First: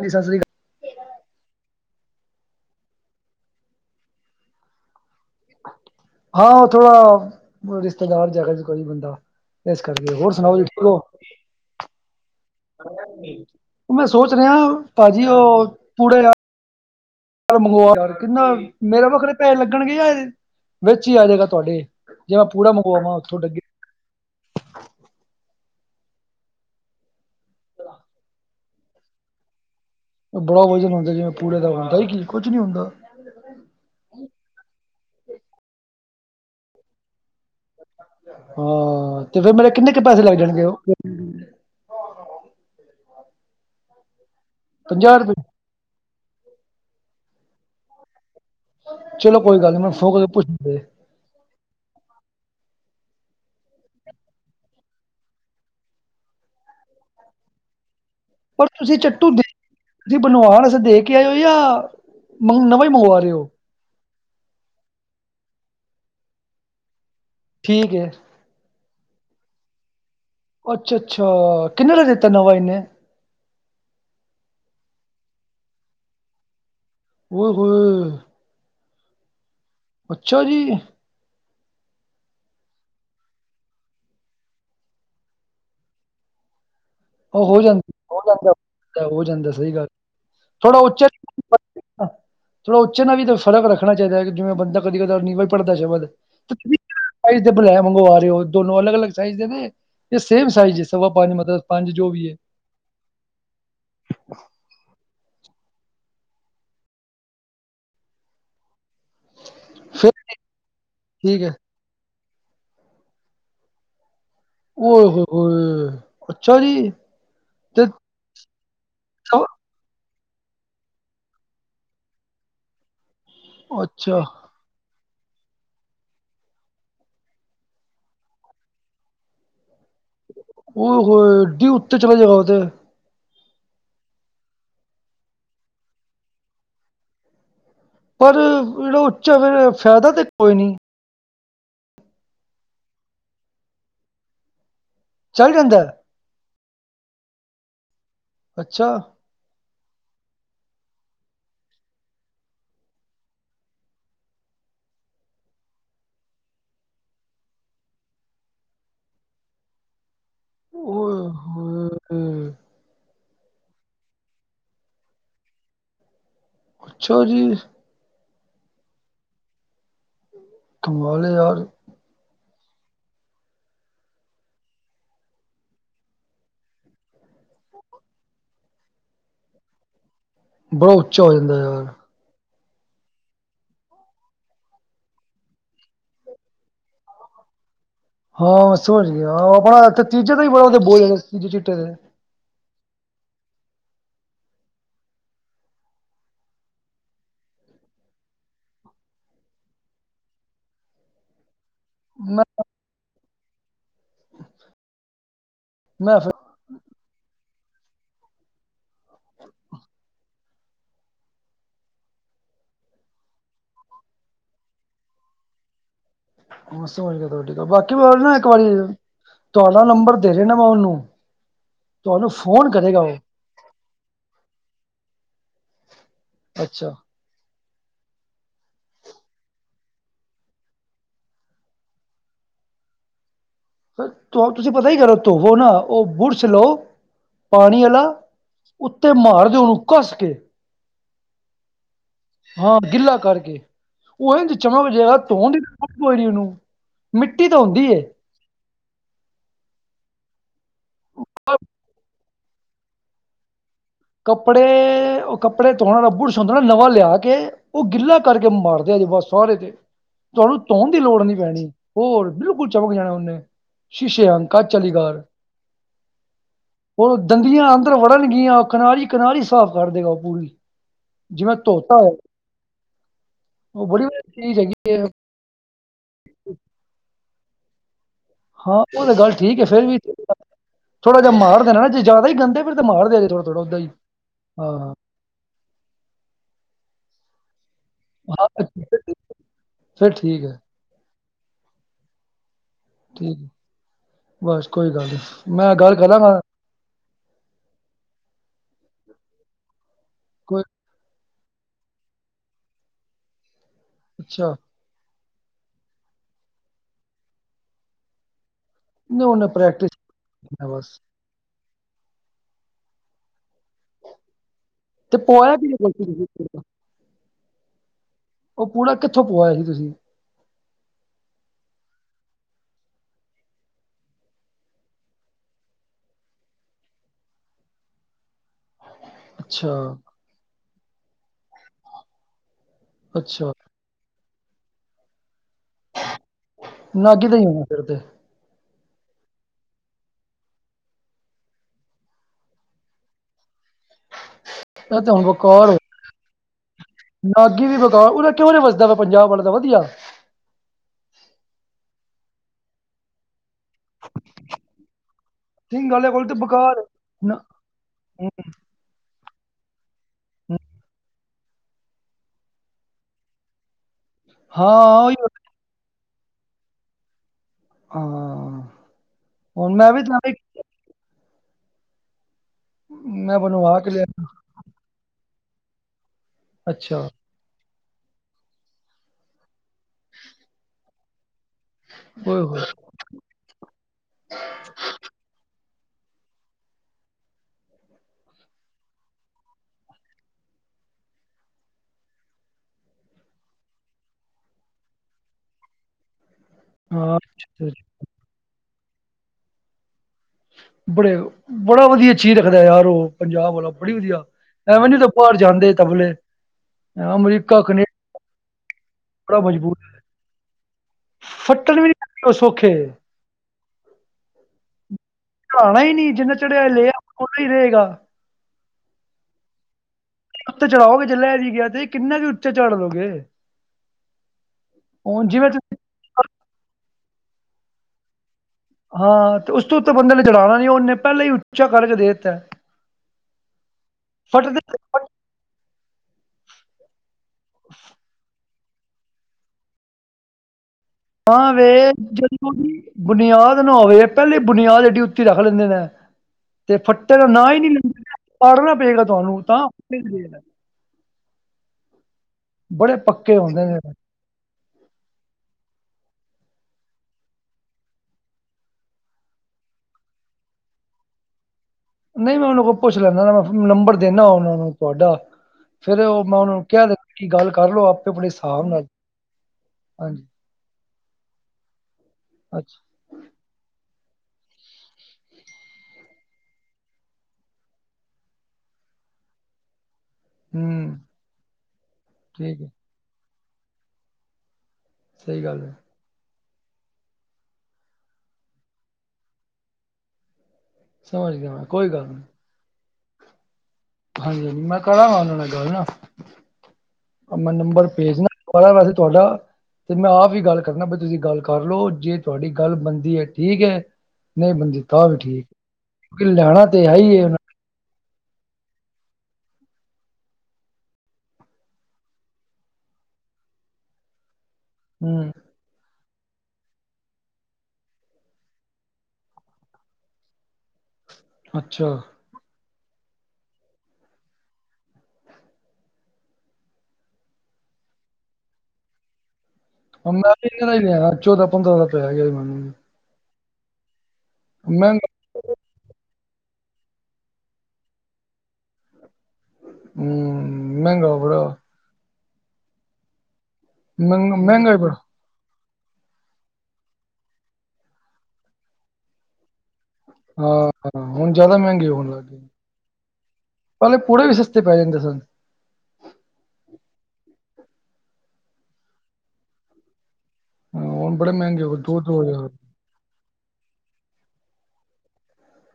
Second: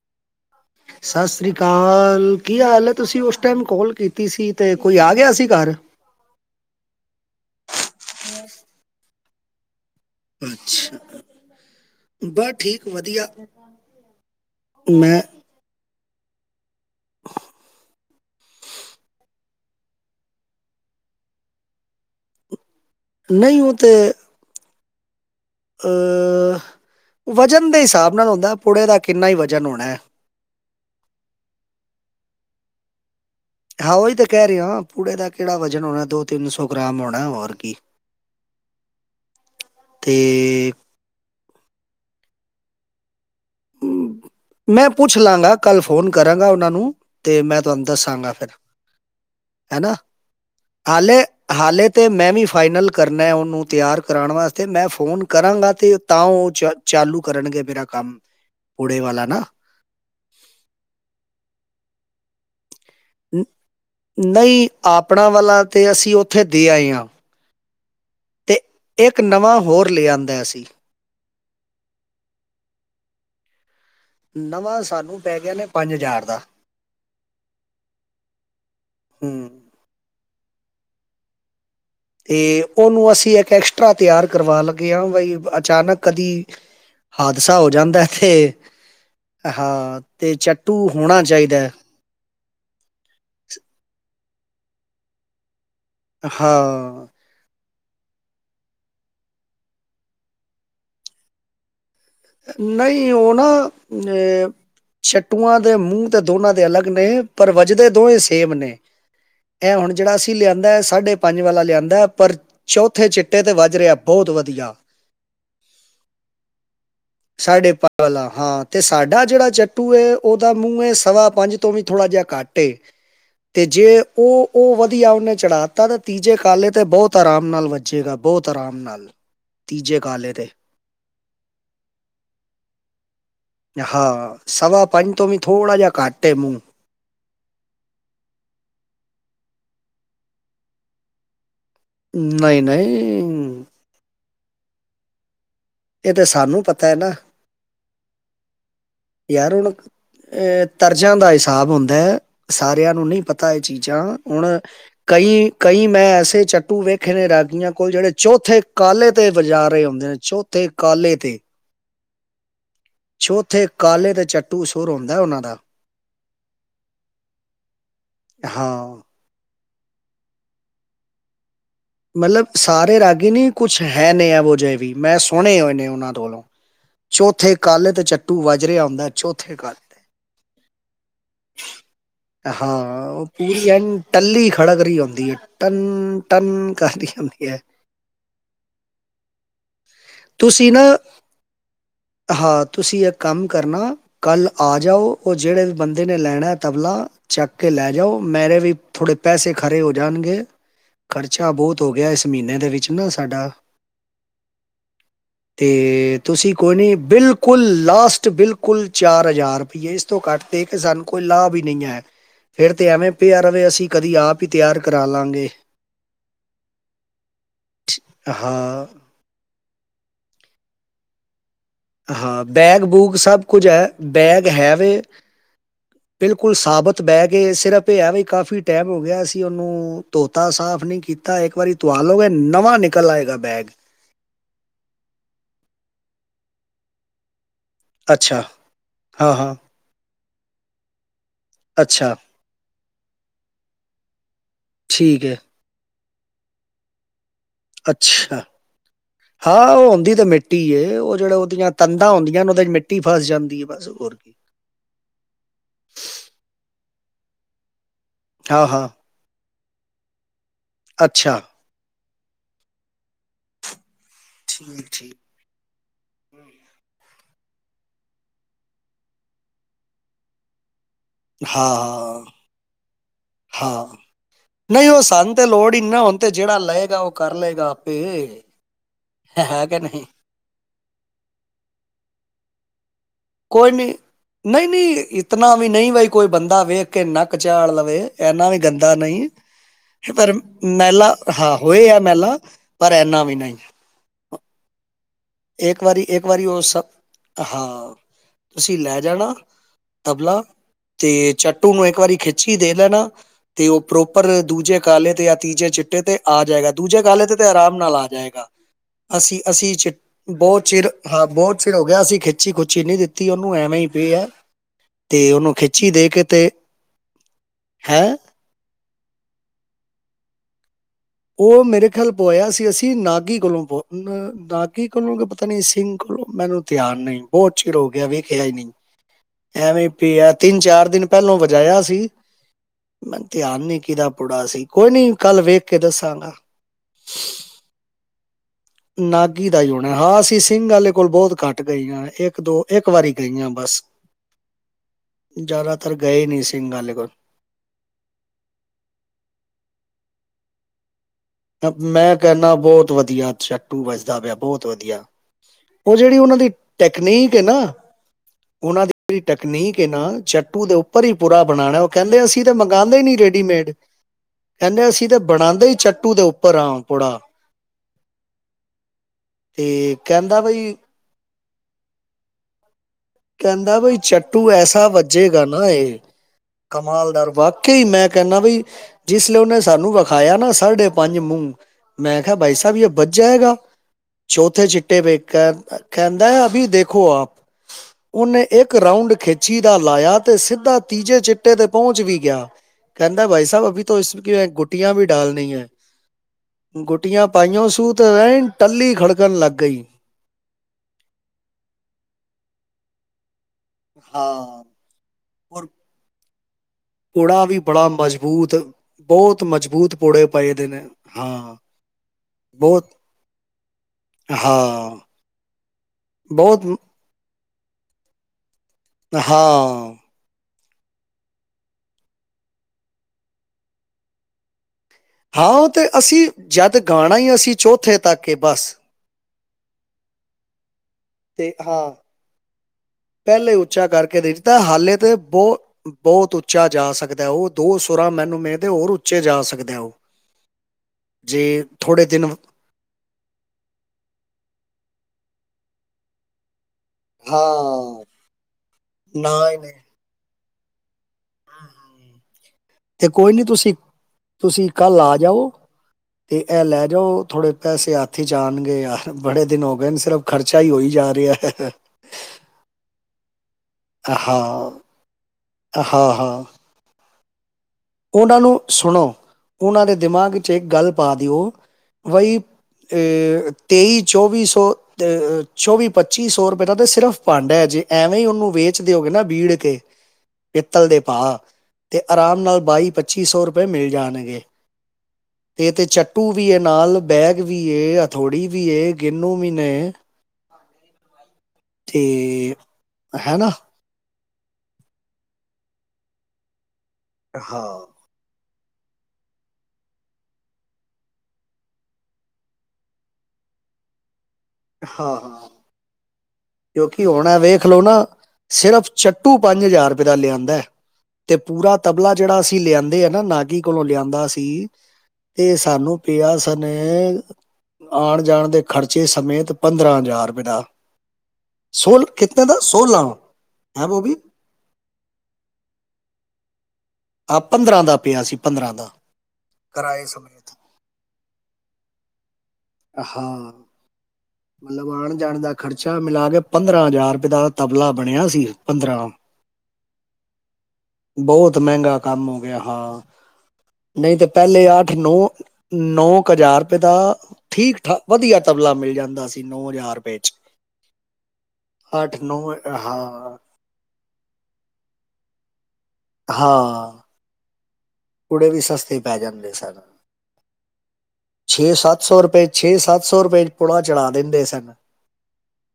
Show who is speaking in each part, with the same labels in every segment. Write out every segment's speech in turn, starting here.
Speaker 1: ਹਾਂਜੀ ਸਸ ਸ੍ਰੀ ਕਾਲ।
Speaker 2: ਸਸ ਸ੍ਰੀ ਕਾਲ ਕੀ ਹਾਲ ਹੈ, ਤੁਸੀਂ ਉਸ ਟਾਈਮ ਕੋਲ ਕੀਤੀ ਸੀ ਤੇ ਕੋਈ ਆ ਗਿਆ ਸੀ ਘਰ?
Speaker 1: ਹਾਂ ਉਹ ਥੋੜਾ ਰਿਸ਼ਤੇਦਾਰ ਜੇ ਆ ਗੇ ਕੋਈ ਬੰਦਾ। ਇਸ ਕਰਕੇ ਹੋਰ ਸੁਣਾਓ ਜੀ [unintelligible] ਹੋ।
Speaker 2: ਅੱਛਾ ਬਸ ਠੀਕ ਵਧੀਆ
Speaker 1: ਮੈਂ ਸੋਚ ਰਿਹਾ
Speaker 2: ਮੈਂ
Speaker 1: ਭਾਜੀ ਉਹ ਪੂੜੇ
Speaker 2: ਅ।
Speaker 1: ਮੰਗਵਾ ਕਿੰਨਾ ਮੇਰੇ ਵੱਖਰੇ ਪੈਸੇ ਲੱਗਣਗੇ ਯਾ ਵਿੱਚ ਹੀ ਆਜੇਗਾ ਤੁਹਾਡੇ। ਯਾ ਪੂਰਾ ਮੰਗਵਾਵਾਂ ਉਥੋਂ ਡ
Speaker 2: ਨਹੀਂ ਉਹ ਤੇ ਅਹ ਵਜ਼ਨ ਦੇ ਹਿਸਾਬ ਨਾਲ ਹੁੰਦਾ ਪੁੜੇ ਦਾ ਕਿੰਨਾ ਹੀ ਵਜ਼ਨ ਹੋਣਾ।
Speaker 1: ਬੜਾ ਵਜਨ ਹੁੰਦਾ ਜਿਵੇਂ ਪੂੜੇ ਦਾ ਹੁੰਦਾ ਹੀ ਕੀ ਕੁਛ ਨੀ ਹੁੰਦਾ।
Speaker 2: ਹਾਂ ਉਹੀ ਤੇ ਕਹਿ ਰੀਆ ਪੂੜੇ ਦਾ ਕਿਹੜਾ ਵਜਨ ਹੋਣਾ ਦੋ ਤਿੰਨ ਸੌ ਗ੍ਰਾਮ ਹੋਣਾ ਹੋਰ। ਕੀ
Speaker 1: ਹਾਂ ਤੇ ਫੇਰ ਮੇਰੇ ਕਿੰਨੇ ਕੁ
Speaker 2: ਤੇ
Speaker 1: ਪੈਸੇ ਲੱਗ ਜਾਣਗੇ ਉਹ।
Speaker 2: ਮ, ਮੈਂ ਪੁੱਛ
Speaker 1: ਪੰਜਾਹ ਰੁਪਏ
Speaker 2: ਲਾਂਗਾ ਕੱਲ ਫੋਨ ਕਰਾਂਗਾ ਉਹਨਾਂ ਨੂੰ ਤੇ ਮੈਂ ਤੁਹਾਨੂੰ ਦੱਸਾਂਗਾ ਫੇਰ।
Speaker 1: ਚਲੋ ਕੋਈ ਗੱਲ ਨੀ ਮੈਂ
Speaker 2: ਹਨਾ
Speaker 1: ਫੋਨ ਕਰਕੇ ਪੁੱਛਦੇ
Speaker 2: ਹਾਲੇ ਹਾਲੇ ਤੇ ਮੈਂ ਵੀ ਫਾਈਨਲ ਕਰਨਾ ਉਹਨੂੰ ਤਿਆਰ ਕਰਾਣ ਵਾਸਤੇ ਮੈਂ ਫੋਨ ਕਰਾਂਗਾ ਤੇ ਤਾਂ ਉਹ ਚ ਚਾਲੂ ਕਰਨਗੇ ਮੇਰਾ ਕੰਮ।
Speaker 1: ਪਰ ਤੁਸੀ
Speaker 2: ਪੁੜੇ ਵਾਲਾ
Speaker 1: ਚੱਟੂ
Speaker 2: ਨਾ
Speaker 1: ਦੇ ਤੁਸੀਂ ਬਣਵਾਏਆ ਵੈਸੇ ਦੇ ਕੇ ਆਇਓ ਜਾਂ ਨਵਾਂ ਈ ਮੰਗਵਾ ਰਹੇ ਹੋ
Speaker 2: ਨਈ ਆਪਣਾ ਵਾਲਾ ਤੇ ਅਸੀਂ ਓਥੇ ਦੇ ਆਏ ਆਂ।
Speaker 1: ਠੀਕ ਐ।
Speaker 2: ਤੇ ਇੱਕ ਨਵਾਂ ਹੋਰ ਲਿਆਂਦਾ ਅਸੀ।
Speaker 1: ਅੱਛਾ-ਅੱਛਾ, ਕਿੰਨੇ ਦਾ ਦਿੱਤਾ ਨਵਾਂ ਇਨੇ?
Speaker 2: ਨਵਾਂ ਸਾਨੂੰ ਪੈ ਗਿਆ ਨਾ ਪੰਜ ਹਜ਼ਾਰ ਦਾ।
Speaker 1: ਓਏ ਹੋਏ।
Speaker 2: ਹੁੰ।
Speaker 1: ਅੱਛਾ ਜੀ!
Speaker 2: ਤੇ ਉਨੂੰ ਅਸੀ ਇੱਕ ਐਕਸਟਰਾ ਤਿਆਰ ਕਰਵਾਨ ਲੱਗੇ ਆਂ ਬਈ ਅਚਾਨਕ ਕਦੀ
Speaker 1: ਉਹ
Speaker 2: ਹਾਦਸਾ ਹੋ ਜਾਂਦਾ ਏ
Speaker 1: ਹੋ ਜਾਂਦਾ,
Speaker 2: ਤੇ
Speaker 1: ਹੋ ਜਾਂਦਾ ਸਹੀ ਗੱਲ।
Speaker 2: ਹਾਂ ਤੇ ਚੱਟੂ ਹੋਣਾ ਚਾਈਦੈ।
Speaker 1: ਹ ਥੋੜਾ ਉੱਚੇ ਨਾ ਵੀ ਫਰਕ ਰੱਖਣਾ ਚਾਈਦਾ ਐ ਜਿਵੇਂ ਬੰਦਾ ਕਦੀ ਕਦਾਰ ਨੀਂਵਾਂ ਈ ਪੜਦਾ ਸ਼ਬਦ। ਤੇ ਤੁਸੀਂ
Speaker 2: ਹਾਂ।
Speaker 1: ਸਾਈਜ਼ ਦੇ ਭਰਾ ਮੰਗਵਾ ਰੇ ਓ ਦੋਨੋ ਅਲੱਗ -ਅਲੱਗ ਸਾਈਜ਼ ਦੇ ਨੀ ਏ, ਏ ਸੇਮ ਸਾਈਜ ਏ ਸਵਾ ਪੰਜ ਮਤਲਬ। ਪੰਜ ਜੋ ਵੀ ਏ।
Speaker 2: ਨਈ ਓ ਨਾ ਅ ਸ਼ੱਟੂਆਂ ਦੇ ਮੂੰਹ ਤੇ ਦੋਨਾਂ ਦੇ ਅਲੱਗ ਨੇ ਪਰ ਵੱਜਦੇ ਦੋਵੇਂ ਸੇਮ ਨੇ। ਐ ਹੁਣ
Speaker 1: ਫਿਰ
Speaker 2: ਜਿੜਾ ਅਸੀਂ ਲਿਆਂਦਾ ਐ ਸਾਢੇ ਪੰਜ
Speaker 1: ਠੀਕ ਹੈ।
Speaker 2: ਵਾਲਾ ਲਿਆਂਦਾ ਐ ਪਰ ਚੌਥੇ ਚਿੱਟੇ 'ਤੇ ਵੱਜ ਰਿਆ ਬੌਤ ਵਧੀਆ।
Speaker 1: ਓ ਹੋ ਹੋਏ ਅੱਛਾ ਜੀ‌।
Speaker 2: ਸਾਡੇ ਪੰਜ ਵਾਲਾ ਹਾਂ ਤੇ ਸਾਡਾ
Speaker 1: ਸ-
Speaker 2: ਜੇੜਾ ਸ਼ੱਟੂ ਏ ਓਦਾ ਮੂੰਹ ਏ ਸਵਾ ਪੰਜ ਤੋਂ ਵੀ ਥੋੜਾ ਜਿਆ ਘੱਟ ਏ।
Speaker 1: ਹ। [inaudible]
Speaker 2: ਤੇ ਜੇ ਓ ਓ ਵਧੀਆ ਓਨੇ ਚੜ੍ਹਾ ਤਾ ਤੇ ਤੀਜੇ ਕਾਲੇ ਤੇ ਬੌਤ ਆਰਾਮ ਨਾਲ ਵੱਜੇਗਾ ਬੌਤ ਆਰਾਮ ਨਾਲ। ਤੀਜੇ ਕਾਲੇ ਤੇ।
Speaker 1: ਓਏ ਹੋਏ ਏਡੀ ਉੱਤੇ ਚਲਾ ਜਏਗਾ ਓ ਤੇ।
Speaker 2: ਹਾਂ ਸਵਾ ਪੰਜ ਤੋਂ ਵੀ ਥੋੜਾ ਜਿਆ ਘੱਟ ਏ ਮੂੰ।
Speaker 1: ਪਰ ਏਡਾ ਉੱਚਾ ਫੇਰ ਫੈਦਾ ਤੇ ਕੋਈ ਨੀ।
Speaker 2: ਨਈ -ਨਈ।
Speaker 1: ਚੱਲ ਜਾਂਦੈ।
Speaker 2: ਏ ਤੇ ਸਾਨੂੰ ਪਤਾ ਐ ਨਾ।
Speaker 1: ਅੱਛਾ।
Speaker 2: ਯਾਰ ਔਣਕ ਏ ਤਰਜ਼ਾਂ ਦਾ ਹਿਸਾਬ ਹੁੰਦੈ, ਸਾਰਿਆਂ ਨੂੰ ਨਈ ਪਤਾ ਏ ਚੀਜ਼ਾਂ ਹੁਣ ਕਈ, ਕਈ ਮੈਂ ਐਸੇ ਚੱਟੂ ਵੇਖੇ ਨੇ ਰਾਗੀਆਂ ਕੋਲ ਜਿੜੇ ਚੌਥੇ ਕਾਲੇ ਤੇ ਵਜਾ ਰਏ ਹੁੰਦੇ ਨੇ ਚੌਥੇ ਕਾਲੇ
Speaker 1: ਓਏ
Speaker 2: ਤੇ।
Speaker 1: ਹੋਏ
Speaker 2: ਚੌਥੇ ਕਾਲੇ ਤੇ ਚੱਟੂ ਸੁਰ ਹੁੰਦਾ ਏ ਉਨਾਂ ਦਾ।
Speaker 1: ਅੱਛਾ ਜੀ।
Speaker 2: ਹਾਂ।
Speaker 1: ਕਮਾਲ ਏ ਯਾਰ।
Speaker 2: ਮਲਬ ਸਾਰੇ ਰਾਗੀ ਨੀ ਕੁਛ ਹੈ ਨੇ ਐਹੋ ਜੇ ਵੀ ਮੈਂ ਸੁਣੇ ਹੋਏ ਨੇ ਉਨਾਂ ਧੋ ਲੋਂ। ਚੌਥੇ ਕਾਲੇ ਤੇ ਚੱਟੂ ਵਜ ਰਿਆ ਹੂੰਦਾ ਏ ਚੌਥੇ ਕਾਲੇ।
Speaker 1: ਬੌ ਉੱਚਾ ਹੋ ਜਾਂਦਾ ਏ ਯਾਰ।
Speaker 2: ਹਾਂ ਓ ਪੂਰੀ ਐਨ ਟੱਲੀ ਖੜਕ ਰੀ ਹੂੰਦੀ ਏ ਟਨ-ਟਨ। ਕਰਦੀ ਹੁੰਦੀ ਏ
Speaker 1: ਹਾਂ ਸਮਜ ਗਿਆ ਆਪਣਾ ਤੀਜੇ ਤੇ ਬੜਾ
Speaker 2: ਤੁਸੀਂ
Speaker 1: ਵਧੀਆ
Speaker 2: ਨਾ
Speaker 1: ਬੋਲ ਜਾਦੇ ਤੀਜੇ ਚਿੱਟੇ ਤੇ
Speaker 2: ਹਾਂ ਤੁਸੀਂ ਇੱਕ ਕੰਮ ਕਰਨਾ ਕੱਲ ਆ ਜਾਓ। ਉਹ ਜਿਹੜੇ ਵੀ ਬੰਦੇ ਨੇ ਲੈਣਾ ਏ ਤਬਲਾ ਚੱਕ ਕੇ ਲੈ ਜਾਓ, ਮੇਰੇ ਵੀ ਥੋੜ੍ਹੇ ਪੈਸੇ ਖਰੇ ਹੋ ਜਾਣਗੇ। ਘਾਟਾ ਬਹੁਤ ਹੋ ਗਿਆ, ਇਸ
Speaker 1: ਮੈਂ
Speaker 2: ਮਹੀਨੇ ਦੇ ਵਿੱਚ ਨਾ ਸਾਡਾ।
Speaker 1: ਮੈਂ
Speaker 2: ਤੇ
Speaker 1: ਫਿਰ
Speaker 2: ਤੁਸੀਂ ਕੋਈ ਨੀ ਬਿਲਕੁਲ ਲਾਸਟ ਬਿਲਕੁਲ ਚਾਰ ਹਜ਼ਾਰ ਰੁਪਈਆ ਇਸ ਤੋਂ ਘੱਟ ਦੇ ਕੇ ਸਾਨੂੰ ਕੋਈ ਲਾਭ ਵੀ ਨਈ ਏ, ਫੇਰ ਤੇ ਐਵੇਂ ਪਿਆ ਰਵੇ ਅਸੀਂ ਕਦੀ ਆਪ ਹੀ ਤਿਆਰ ਕਰਾ ਲਾਂਗੇ।
Speaker 1: ਮੈਂ ਸਮਝ ਗਿਆ ਤੁਹਾਡੀ ਗਲ ਬਾਕੀ ਮੈਂ ਨਾ ਇੱਕ ਵਾਰੀ
Speaker 2: ਹਾਂ
Speaker 1: ਤੁਹਾਡਾ ਨੰਬਰ ਦੇ ਜੇ ਨਾ ਵਾ ਉਹਨੂੰ ਤੁਹਾਨੂੰ
Speaker 2: ਹਾਂ
Speaker 1: ਫੋਨ
Speaker 2: ਬੈਗ
Speaker 1: ਕਰੇਗਾ
Speaker 2: ਬੂਗ
Speaker 1: ਉਹ
Speaker 2: ਸਭ ਕੁਝ ਹੈ, ਬੈਗ ਹੈਵੇ ਬਿਲਕੁਲ
Speaker 1: ਅੱਛਾ
Speaker 2: ਸਾਬਤ ਬੈਗ ਏ ਸਿਰਫ ਪਿਆ ਵੀ ਕਾਫ਼ੀ ਟਾਈਮ ਹੋ ਗਿਆ, ਅਸੀਂ ਉਹਨੂੰ ਧੋਤਾ ਸਾਫ਼ ਨਹੀਂ ਕੀਤਾ ਇੱਕ ਵਾਰੀ ਧੂਆ ਲਓਗੇ ਨਵਾਂ ਨਿ ਨਿਕਲ ਆਏਗਾ ਬੈਗ।
Speaker 1: ਤੁਸੀਂ ਪਤਾ ਕੀ ਕਰੋ ਧੋਵੋ ਨਾ ਉਹ ਬੁਰਸ਼ ਲਓ ਪਾਣੀ ਨਾਲ
Speaker 2: ਅੱਛਾ
Speaker 1: ਉੱਤੇ
Speaker 2: ਹਾਂ ਹਾਂ
Speaker 1: ਮਾਰਦਿਉ ਓਨੂੰ ਕੱਸ ਕੇ
Speaker 2: ਅੱਛਾ।
Speaker 1: ਹਾਂ ਗਿੱਲਾ ਕਰਕੇ ਓ ਏਜ ਚਮਕ ਜੇਗਾ
Speaker 2: ਠੀਕ ਹੈ
Speaker 1: ਧੋਣ ਲੋੜ ਕੋਈ ਨੀ ਉਹਨੂੰ ਮਿੱਟੀ ਤਾ ਹੁੰਦੀ ਏ
Speaker 2: ਅੱਛਾ, ਹਾਂ ਉਹ ਹੋਦੀ ਤੇ ਮਿੱ ਟੀ ਏ ਉਹ ਜਿਹੜੇ ਉਹਦੀਆਂ ਤਦਾਂ ਹੁੰਦੀਆਂ ਨੇ ਉਹਦੇ ਚ ਮਿੱਟੀ ਫਸ ਜਾਂਦੀਏ ਬਸ ਹੋਰ ਕੀ
Speaker 1: ਕੱਪੜੇ ਉਹ ਕੱਪੜੇ ਧੋਣਾ ਆਲਾ ਬੁਰਸ਼ ਹੁੰਦਾ ਨਾ ਨਵਾਂ ਲਿਆ ਕੇ ਉਹ ਗਿੱਲਾ ਕਰਕੇ
Speaker 2: ਹਾਂ
Speaker 1: ਮਰ
Speaker 2: ਹਾਂ
Speaker 1: ਦਿਉ ਜੇ ਬਸ ਸਾਰੇ ਤੇ ਤੁਹਾਨੂੰ ਤੋਣ ਦੀ ਲੋੜ ਨੀ
Speaker 2: ਅੱਛਾ
Speaker 1: ਪੈਣੀ। ਹੋਰ ਬਿਲਕੁਲ ਚਮਕ ਜਾਣਾ ਉਹਨੇ ਸ਼ੀਸ਼ੇ ਅੰਗ ਕੱਚ
Speaker 2: ਠੀਕ
Speaker 1: ਆਲੀ
Speaker 2: ਠੀਕ
Speaker 1: ਕਾਰ ਹੋਰ ਦੰਦੀਆਂ ਅੰਦਰ ਵੜਨਗੀਆਂ ਉਹ ਕਨਾਰੀ- ਕਨਾਰੀ ਸਾਫ਼ ਕਰ ਦੇਗਾ ਉਹ ਪੂਰੀ। ਜਿਵੇਂ
Speaker 2: ਹਾਂ
Speaker 1: ਧੋਤਾ ਹੋਏ
Speaker 2: ਹਾਂ
Speaker 1: ਉਹ
Speaker 2: ਹਾਂ
Speaker 1: ਬੜੀ ਵਧੀਆ ਚੀਜ਼
Speaker 2: ਨਹੀਂ
Speaker 1: ਹੈਗੀ
Speaker 2: ਉਹ
Speaker 1: ਏ।
Speaker 2: ਸਾਨੂੰ ਤੇ ਲੋੜ ਈ ਨੀ ਨਾ ਹੁਣ ਤੇ ਜਿਹੜਾ ਲਏਗਾ ਉਹ ਕਰ ਲਏਗਾ ਆਪੇ
Speaker 1: ਹਾਂ ਉਹ ਤਾਂ ਗੱਲ ਠੀਕ ਹੈ,
Speaker 2: ਕਿ
Speaker 1: ਫਿਰ ਵੀ
Speaker 2: ਨਹੀਂ
Speaker 1: ਥੋੜਾ ਜਿਹਾ ਮਾਰਦੇਣਾ ਨਾ ਜੇ ਜ਼ਿਆਦਾ ਹੀ ਗੰਦੇ ਫਿਰ ਤਾਂ ਮਾਰ ਦੇਆ ਜੇ।
Speaker 2: ਕੋਈ ਨੀ ਨਹੀਂ, ਨਹੀਂ ਇਤਨਾ ਵੀ ਨਹੀਂ ਬਾਈ ਕੋਈ ਬੰਦਾ ਵੇਖ ਨਾਕ ਚਾੜ ਲਵੇ਼। ਇਨਾ ਵੀ
Speaker 1: ਹਾਂ
Speaker 2: ਗੰਦਾ ਨਹੀਂ
Speaker 1: ਫਿਰ
Speaker 2: ਪਰ
Speaker 1: ਠੀਕ ਹੈ
Speaker 2: ਮੈਲਾ ਹਾਂ ਹੋਏ ਆ ਮੈਲਾ ਪਰ ਇੰਨਾ ਵੀ
Speaker 1: ਠੀਕ ਹੈ
Speaker 2: ਨਹੀਂ।
Speaker 1: ਬਸ ਕੋਈ ਗੱਲ ਨੀ। ਮੈਂ
Speaker 2: ਇੱਕ
Speaker 1: ਗੱਲ
Speaker 2: ਵਾਰੀ, ਇੱਕ
Speaker 1: ਕਰਾਂਗਾ
Speaker 2: ਵਾਰੀ ਉਹ ਸਭ ਹਾਂ ਤੁਸੀਂ ਲੈ ਜਾਣਾ ਤਬਲਾ
Speaker 1: ਕੋਈ
Speaker 2: ਤੇ ਚਾ ਟੂ ਨੂੰ ਇੱਕ ਵਾਰੀ ਖੇਚ ਹੀ ਦੇਣਾ ਤੇ ਉਹ ਪ੍ਰੋਪਰ
Speaker 1: ਅੱਛਾ
Speaker 2: ਦੂਜੇ ਕਾਲੇ ਤੇ ਜਾਂ ਤੀਜੇ ਚਿੱਟੇ ਤੇ ਆ ਜਾਏਗਾ‌, ਦੂਜੇ ਕਾਲੇ ਤੇ, ਤੇ ਆਰਾਮ ਨਾਲ ਆ ਜਾਏਗਾ।
Speaker 1: ਨਹੀਂ
Speaker 2: ਅਸੀਂ,
Speaker 1: ਉਹਨੇ
Speaker 2: ਅਸੀਂ ਚਿ
Speaker 1: ਪ੍ਰੈਕਟਿਸ
Speaker 2: ਬਹੁਤ ਚਿਰ
Speaker 1: ਬਸ
Speaker 2: ਹਾਂ ਬਹੁਤ ਚਿਰ ਹੋ ਗਿਆ, ਅਸੀਂ ਖਿੱਚੀ ਖੁੱਚੀ ਨਹੀਂ ਦਿੱਤੀ ਉਹਨੂੰ ਐਵੇਂ ਹੀ ਪਿਆ। ਤੇ ਓਨੂੰ
Speaker 1: ਪਵਾਇਆ ਕਿਦੇ
Speaker 2: ਖਿੱਚੀ
Speaker 1: ਕੋਲ ਸੀ
Speaker 2: ਦੇ ਕੇ ਤੇ,
Speaker 1: ਤੁਸੀਂ?
Speaker 2: ਹੈਂ
Speaker 1: ਉਹ ਪੂੜ ਕਿੱਥੋਂ ਪਆਇਆ ਸੀ ਤੁਸੀਂ?
Speaker 2: ਉਹ ਮੇਰੇ ਖਿਆਲ ਪਇਆ ਸੀ ਅਸੀਂ ਨਾਗੀ ਕੋਲੋਂ ਪ ਨਾਗੀ ਕੋਲੋਂ ਪਤਾ ਨੀ ਸਿੰਘ ਕੋਲੋਂ ਮੈਨੂੰ ਧਿਆਨ ਨਹੀਂ, ਬਹੁਤ ਚਿਰ ਹੋ ਗਿਆ, ਵੇਖਿਆ ਹੀ ਨਹੀਂ
Speaker 1: ਅੱਛਾ
Speaker 2: ਐਵੇਂ ਪਿਆ, ਤਿੰਨ ਚਾਰ ਦਿਨ ਪਹਿਲੋਂ ਵਜਾਇਆ ਸੀ, ਮੈ
Speaker 1: ਅੱਛਾ
Speaker 2: ਧਿਆਨ ਨੀ। ਕੀਦਾ ਪੁੜਾ ਸੀ? ਕੋਈ ਨੀ ਕੱਲ ਵੇਖ ਕੇ ਦੱਸਾਂਗਾ।
Speaker 1: ਨਾਗੀ ਦਾ ਹੀ ਹੋਣਾ। ਫਿਰ ਤੇ
Speaker 2: ਨਾਗੀ ਦਾ ਹੀ ਹੋਣਾ। ਹਾਂ ਅਸੀਂ ਸਿੰਘ ਆਲੇ ਕੋਲ ਬਹੁਤ ਘੱਟ ਗਏ ਹਾਂ। ਇੱਕ-ਦੋ ਇੱਕ ਵਾਰੀ ਗਈਆ ਹਾਂ ਬਸ।
Speaker 1: ਇਹ ਤੇ ਹੁਣ ਬਕਾਰ ਏ।
Speaker 2: ਜ਼ਿਆਦਾਤਰ ਗਏ ਨਹੀਂ ਸਿੰਘ ਵਾਲੇ ਕੋਲ
Speaker 1: ਨਾ ਗੀ ਵੀ ਬਕਾਰ ਉਹਦਾ ਕਿਉਂ ਨਈ ਵਜਦਾ ਵਾ ਪੰਜਾਬ ਵਾਲੇ ਦਾ ਵਧੀਆ
Speaker 2: ਮੈਂ ਕੈਂਦਾ ਬੋਤ ਵਧੀਆ ਚਟੂ ਵਜਦਾ ਪਿਆ ਬੋਤ ਵਧੀਆ
Speaker 1: ਸਿੰਘ
Speaker 2: ਓ
Speaker 1: ਵਾਲੇ
Speaker 2: ਜੇੜੀ
Speaker 1: ਕੋਲ ਤੇ
Speaker 2: ਉਹਨਾਂ ਦੀ
Speaker 1: ਬਕਾਰ
Speaker 2: ਟੈਕਨੀਕ ਏ ਨਾ ਉਹਨਾਂ ਦੀ ਵੀ ਟਕਨੀਕ ਏ ਨਾ ਚੱਟੂ ਦੇ ਉੱਪਰ ਈ ਪੂਰਾ ਬਣਾਣਾ ਓ ਕੈਂਦੇ ਅਸੀਂ ਤਾਂ ਮੰਗਾਂਦੇ ਨੀ ਰੇਡੀਮੇਡ ਕੈਂਦੇ
Speaker 1: ਹਾਂ
Speaker 2: ਅਸੀਂ
Speaker 1: ਉਹੀ
Speaker 2: ਤੇ ਬਣਾਂਦੇ ਚ ਚਟੂ ਦੇ ਉੱਪਰ ਆਂ ਪੂੜਾ
Speaker 1: ਹਾਂ ਹੁਣ ਮੈਂ
Speaker 2: ਏ
Speaker 1: ਵੀ ਤਾਂ ਵੀ
Speaker 2: ਕੈਂਦਾ ਬਈ
Speaker 1: ਮੈਂ
Speaker 2: ਕੈਂਦਾ
Speaker 1: ਬਣਵਾ ਕੇ
Speaker 2: ਬਈ
Speaker 1: ਲਿਆ
Speaker 2: ਚੱਟੂ ਐਸਾ ਵੱਜੇਗਾ ਨਾ ਇਹ
Speaker 1: ਅੱਛਾ
Speaker 2: ਕਮਾਲ ਦਾਰ ਵਕ ਕੀ ਮੈਂ ਕੈਂਣਾ ਬਈ ਜਿਸ ਲਈ ਉਹਨੇ ਸਾਨੂੰ ਵਿਖਾਇਆ ਨਾ ਸਾਢੇ ਪੰਜ ਮੂੰਹ ਮੈਂ ਕਿਆ
Speaker 1: ਓਏ
Speaker 2: ਬਾਈ
Speaker 1: ਹੋਏ
Speaker 2: ਸਾਹਿਬ ਯੇ ਬੱਚਾ ਹੈਗਾ ਚੌਥੇ ਚਿੱਟੇ ਪੇ ਕਹ ਕੈਂਦਾ ਅਭੀ ਦੇਖੋ ਆਪ ਉਹਨੇ ਇੱਕ ਰਾਊਂਡ ਖਿੱਚੀ ਦਾ ਲਾਇਆ ਤੇ ਸਿੱਧਾ ਤੀਜੇ ਚਿੱਟੇ ਤੇ ਪਹੁੰਚ ਵੀ ਗਿਆ। ਕੈਂਦਾ ਭਾਈ ਸਾਹਿਬ ਅਭੀ ਤੋਂ ਇਸ ਕੇ ਗੁੱਟੀਆਂ ਵੀ ਡਾਲਨੀ ਏ।
Speaker 1: ਹਾਂ
Speaker 2: ਗੁੱਟੀਆਂ ਪਾਈਓ
Speaker 1: ਅੱਛਾ, ਅੱਛਾ।
Speaker 2: ਸੂਤ ਏਣ ਟੱਲੀ ਖੜਕਣ ਲੱਗ ਗਈ।
Speaker 1: ਬੜੇ ਬੜਾ ਵਧੀਆ ਚੀਜ਼ ਰੱਖਦਾ ਯਾਰ ਓ ਪੰਜਾਬ ਵਾਲਾ ਬੜੀ ਵਧੀਆ
Speaker 2: ਹਾਂ,
Speaker 1: ਐ ਵੇਂ ਨੀ ਬਾਰ ਜਾਂਦੇ ਤਬਲੇ
Speaker 2: ਪੂੜਾ ਵੀ
Speaker 1: ਅਮਰੀਕਾ
Speaker 2: ਬੜਾ
Speaker 1: ਕਨੇਡਾ
Speaker 2: ਮਜ਼ਬੂਤ
Speaker 1: ਬੜਾ
Speaker 2: ਬੋਤ
Speaker 1: ਮਜਬੂਤ
Speaker 2: ਮਜ਼ਬੂਤ ਪੂੜੇ ਪਏ ਦੇ ਨੇ ਹਾਂ
Speaker 1: ਫੱਟਣ ਵੀ ਨੀ ਲੱਗੇ ਉਹ ਸੌਖੇ
Speaker 2: ਬੋਤ ਹਾਂ
Speaker 1: ਪਾਣਾ ਈ ਨੀ ਜਿੰਨਾ
Speaker 2: ਬਹੁਤ,
Speaker 1: ਚੜਿਆ ਲਿਆ ਓਨਾ ਹੀ ਰਏਗਾ।
Speaker 2: ਹਾਂ
Speaker 1: ਉੱਤੇ ਚੜਾਓ ਗੇ ਜੇ ਲੈ ਵੀ ਗਿਆ ਤੇ ਕਿੰਨਾ ਵੀ ਉੱਚਾ ਚਾੜ ਲੋ ਗੇ।
Speaker 2: ਹਾਂ
Speaker 1: ਜਿਵੇਂ
Speaker 2: ਓ
Speaker 1: ਤੁਸੀਂ
Speaker 2: ਤੇ ਅਸੀਂ ਜਦ ਗਾਣਾ ਈ ਅਸੀਂ ਚੌਥੇ ਤੱਕ ਕਿ ਬਸ
Speaker 1: ਹਾਂ ਤੇ ਉਸ ਤੋਂ ਤੇ ਬੰਦੇ ਨੇ ਚੜਾਣਾ ਨੀ ਉਹਨੇ ਪੈਲਾਂ ਈ ਉੱਚਾ ਕਰਕੇ ਦੇ ਤਾ।
Speaker 2: ਪੈਲੇ ਉੱਚਾ ਕਰਕੇ ਦੇ ਤਾ ਹਾਲੇ ਤੇ ਬੋ ਬੋਤ ਉੱਚਾ ਜਾ ਸਕਦਾ ਓ ਦੋ ਸੁਰਾਂ ਮੈਨੂੰ ਉਮੇਦ ਹੋਰ ਉੱਚੇ ਜਾ ਸਕਦੇ ਓ।
Speaker 1: ਹਾਂ ਵੇ
Speaker 2: ਦਿਨ
Speaker 1: [unintelligible] ਬੁਨਿਆਦ ਨਾ ਹੋਵੇ ਪੈਲੇ ਬੁਨਿਆਦ ਏਡੀ ਉੱਤੀ ਰੱਖ ਲੈਂਦੇ ਨੇ ਤੇ ਫ ਤੇਰਾ ਨਾਂ ਈ ਨਈ
Speaker 2: ਹਾਂ
Speaker 1: ਲੈਂਦਾ ਪਾੜ੍ਹਨਾ ਪਏਗਾ
Speaker 2: ਨਾ
Speaker 1: ਤੁਹਾਨੂੰ ਤਾਂ [unintelligible]
Speaker 2: ਹੂੰ-ਹੂੰ
Speaker 1: ਬੜੇ
Speaker 2: ਤੇ ਕੋਈ
Speaker 1: ਪੱਕੇ
Speaker 2: ਨਈ
Speaker 1: ਹੁੰਦੇ ਨੇ
Speaker 2: ਤੁਸੀ-ਤੁਸੀਂ ਕੱਲ ਆ ਜਾਓ। ਤੇ ਇਹ ਲੈ ਜਾਓ ਥੋੜੇ ਪੈਸੇ ਹੱਥ 'ਚ ਆਣਗੇ। ਯਾਰ ਬੜੇ ਦਿਨ ਹੋ ਗਏ ਨੇ ਸਿਰਫ ਖ਼ਰਚਾ ਈ ਹੋਈ ਜਾ ਰਿਆ।
Speaker 1: ਨਈ ਮੈਂ ਉਹਨ ਕੋਲ ਪੁੱਛ ਲੈਂਣਾ ਨਾ ਮੈਂ ਨੰਬਰ ਦੇਂਨਾ
Speaker 2: ਹਾਂ
Speaker 1: ਉਹਨਾਂ ਨੂੰ ਤੁਹਾਡਾ ਫਿਰ
Speaker 2: ਹਾਂ
Speaker 1: ਓ
Speaker 2: ਹਾਂ
Speaker 1: ਮੈਂ ਉਹਨੂੰ ਓ ਕੈ ਦੇ ਦਿਤੀ ਕਿ ਗੱਲ ਕਰ ਲਓ ਆਪ
Speaker 2: ਉਹਨਾਂ ਨੂੰ ਸੁਣੋ ਉਹਨਾਂ ਦੇ
Speaker 1: ਹਾਂਜੀ
Speaker 2: ਦਿਮਾਗ 'ਚ ਇੱਕ ਗੱਲ ਪਾ ਦਿਓ ਵਈ
Speaker 1: ਅੱਛਾ
Speaker 2: ਤੇਈ-ਚੌਵੀ ਸੌ ਚੌਵੀ-ਪੱਚੀ ਸੌ ਰੁਪਏ ਦਾ ਤਾਂ ਸਿਰਫ ਭਾਂਡਾ ਹੈ ਜੇ। ਐਵੇਂ ਹੀ ਉਹਨੂੰ ਵੇਚ ਦਿਓਗੇ ਨਾ ਬੀੜ ਕੇ
Speaker 1: ਹ [inaudible]
Speaker 2: ਪਿੱਤਲ ਦੇ ਭਾਅ ਤੇ ਆਰਾਮ ਨਾਲ
Speaker 1: ਠੀਕ ਹੈ
Speaker 2: ਬਾਈ-ਪੱਚੀ ਸੌ ਰੁਪਏ ਮਿਲ ਜਾਣਗੇ।
Speaker 1: ਸਹੀ ਗੱਲ
Speaker 2: ਏ
Speaker 1: ਹੈ
Speaker 2: ਤੇ ਚੱ ਤੂ ਵੀ ਏ ਨਾਲ ਬੈਗ ਵੀ ਏ, ਹਥੋੜੀ ਵੀ ਏ, ਗਿਨੂੰ ਵੀ ਨੇ।
Speaker 1: ਸਮਝ ਗਿਆ ਮੈਂ ਕੋਈ
Speaker 2: ਠੀ
Speaker 1: ਗੱਲ ਨਹੀਂ
Speaker 2: ਹੈਨਾ।
Speaker 1: ਹਾਂਜੀ -ਹਾਂਜੀ ਮੈਂ ਕਰਾਂਗਾ, ਔਨਾਂ ਨਾਲ ਗੱਲ ਨਾ ਮੈਂ
Speaker 2: ਹਾਂ
Speaker 1: ਨੰਬਰ ਭੇਜ ਨਾ ਆਯਾ ਵੈਸੇ ਤੁਹਾਡਾ। ਤੇ ਮੈਂ ਆਪ ਈ ਗੱਲ ਕਰਨਾ ਵੀ ਤੁਸੀਂ ਗੱਲ ਕਰ ਲਓ ਜੇ ਤੁਹਾਡੀ ਗੱਲ ਬਣਦੀ ਏ ਠੀਕ ਐ ਨਈ ਬਨਦੀ ਤਾਂ
Speaker 2: ਹਾਂ
Speaker 1: ਵੀ ਠੀਕ।
Speaker 2: ਹਾਂ
Speaker 1: ਕਿਉਕਿ ਲੈਣਾ ਤੇ ਹੈ ਈਏ ਨ
Speaker 2: ਵੇਖ ਲਓ ਨਾ ਸਿਰਫ਼ ਚੱਟੂ ਪੰਜ ਹਜ਼ਾਰ ਰਪਏ ਦਾ ਲਿਆਂਦਾ ਐ ਤੇ ਪੂਰਾ ਤਬਲਾ ਜੇੜਾ ਅਸੀ ਲਿਆਂਦੇ ਆ ਨਾ ਨਾਗੀ ਕੋਲੋਂ ਲਿਆਂਦਾ ਸੀ
Speaker 1: ਹੂਂ
Speaker 2: ਏ ਸਾਨੂੰ ਪਿਆ ਸਾਨੇ ਆਣ- ਜਾਣ ਦੇ ਖ਼ਰਚੇ ਸਮੇਤ ਪੰਦਰਾਂ ਹਜ਼ਾਰ ਰਪੈ ਦਾ
Speaker 1: ਅੱਛਾ
Speaker 2: ਸੋਲ ਕਿਤਨੇ ਦਾ ਸੋਲਾਂ ਹੈਂ ਬੋਬੀ। ਆ ਪੰਦਰਾਂ ਦਾ ਪੇਆ ਸੀ ਪੰਦਰਾਂ ਦਾ ਕਿਰਾਏ
Speaker 1: ਹਾਂ ਮੈਂ
Speaker 2: ਸਮੇਤ
Speaker 1: ਵੀ ਐਈ ਲੇਆਐ ਚੌਦਾਂ ਪੰਦਰਾਂ ਦਾ ਪੈ ਗਿਆ ਮਨੂੰ
Speaker 2: ਹਾਂ ਮਤਲਬ
Speaker 1: ਮਹਿੰਗਾ
Speaker 2: ਆਣ ਜਾਣ ਦਾ ਖਰਚਾ ਮਿਲਾ ਕੇ ਪੰਦਰਾਂ ਹਜ਼ਾਰ ਰਪਏ ਦਾ ਤਬਲਾ ਬਣਿਆ ਸੀ ਪੰਦਰਾਂ
Speaker 1: ਹੂੰ ਮਹਿੰਗਾ ਬੜਾ
Speaker 2: ਬਹੁਤ ਮਹਿੰਗਾ ਕੰਮ ਹੋ ਗਿਆ ਹਾਂ। ਨਈ ਤੇ
Speaker 1: ਮਹਿੰਗਾ
Speaker 2: ਪਹਿਲੇ
Speaker 1: ਮਹਿੰਗਾ ਹੀ
Speaker 2: ਅੱਠ
Speaker 1: ਬੜਾ
Speaker 2: ਨੌ ਨੌ ਕ ਹਜ਼ਾਰ ਰਪਏ ਦਾ ਠੀਕ -ਠਾਕ ਵਧੀਆ ਤਬਲਾ ਮਿਲ ਜਾਂਦਾ ਸੀ ਨੌ ਹਜ਼ਾਰ ਰਪਏ
Speaker 1: ਹਾਂ ਹੁਣ ਜਾਦਾ ਮਹਿੰਗੇ ਹੋਣ ਲੱਗ
Speaker 2: ਨੌ
Speaker 1: ਗਏ
Speaker 2: ਹਾਂ
Speaker 1: ਪਹਿਲੇ ਪੂੜੇ ਵੀ ਸਸਤੇ ਪੈ ਜਾਂਦੇ ਸਨ।
Speaker 2: ਹਾਂ ਪੂੜੇ ਵੀ ਸਸਤੇ ਪੈ ਜਾਂਦੇ ਸਨ।
Speaker 1: ਹੁਣ ਬੜੇ ਮਹਿੰਗੇ ਹੋ
Speaker 2: ਛੇ
Speaker 1: ਗਏ ਦੋ
Speaker 2: ਸੱਤ ਸੌ
Speaker 1: ਦੋ
Speaker 2: ਰਪਏ
Speaker 1: ਹਜ਼ਾਰ
Speaker 2: ਛੇ ਸੱਤ ਸੌ ਰਪਏ ਚ ਪੁੁੜਾ ਚੜ੍ਹਾ ਦੇਂਦੇ ਸਨ।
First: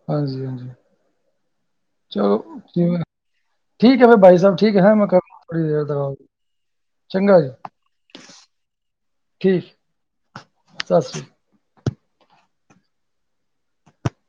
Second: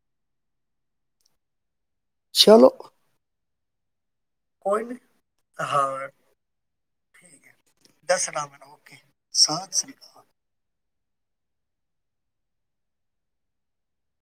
Speaker 1: ਹਾਂਜੀ- ਹਾਂਜੀ ਚਲੋ ਜਿਵੇਂ, ਠੀਕ ਏ ਫੇਰ ਬਾਈ ਸਬ ਠੀਕ ਐ
Speaker 2: ਕੋਈ
Speaker 1: ਹੈਂ
Speaker 2: ਨਹੀਂ
Speaker 1: ਮੈਂ ਕਰਦਾ ਥੋੜੀ ਦੇਰ ਦੇ ਬਾਦ ਚੰਗਾ ਜੀ।
Speaker 2: ਦਸਨਾ ਮੇਨੂ ਓਕੇ
Speaker 1: ਠੀਕ
Speaker 2: ਸੱਤ ਸ਼੍ਰੀ ਅਕਾਲ।
Speaker 1: ਸਤਿ ਸ਼੍ਰੀ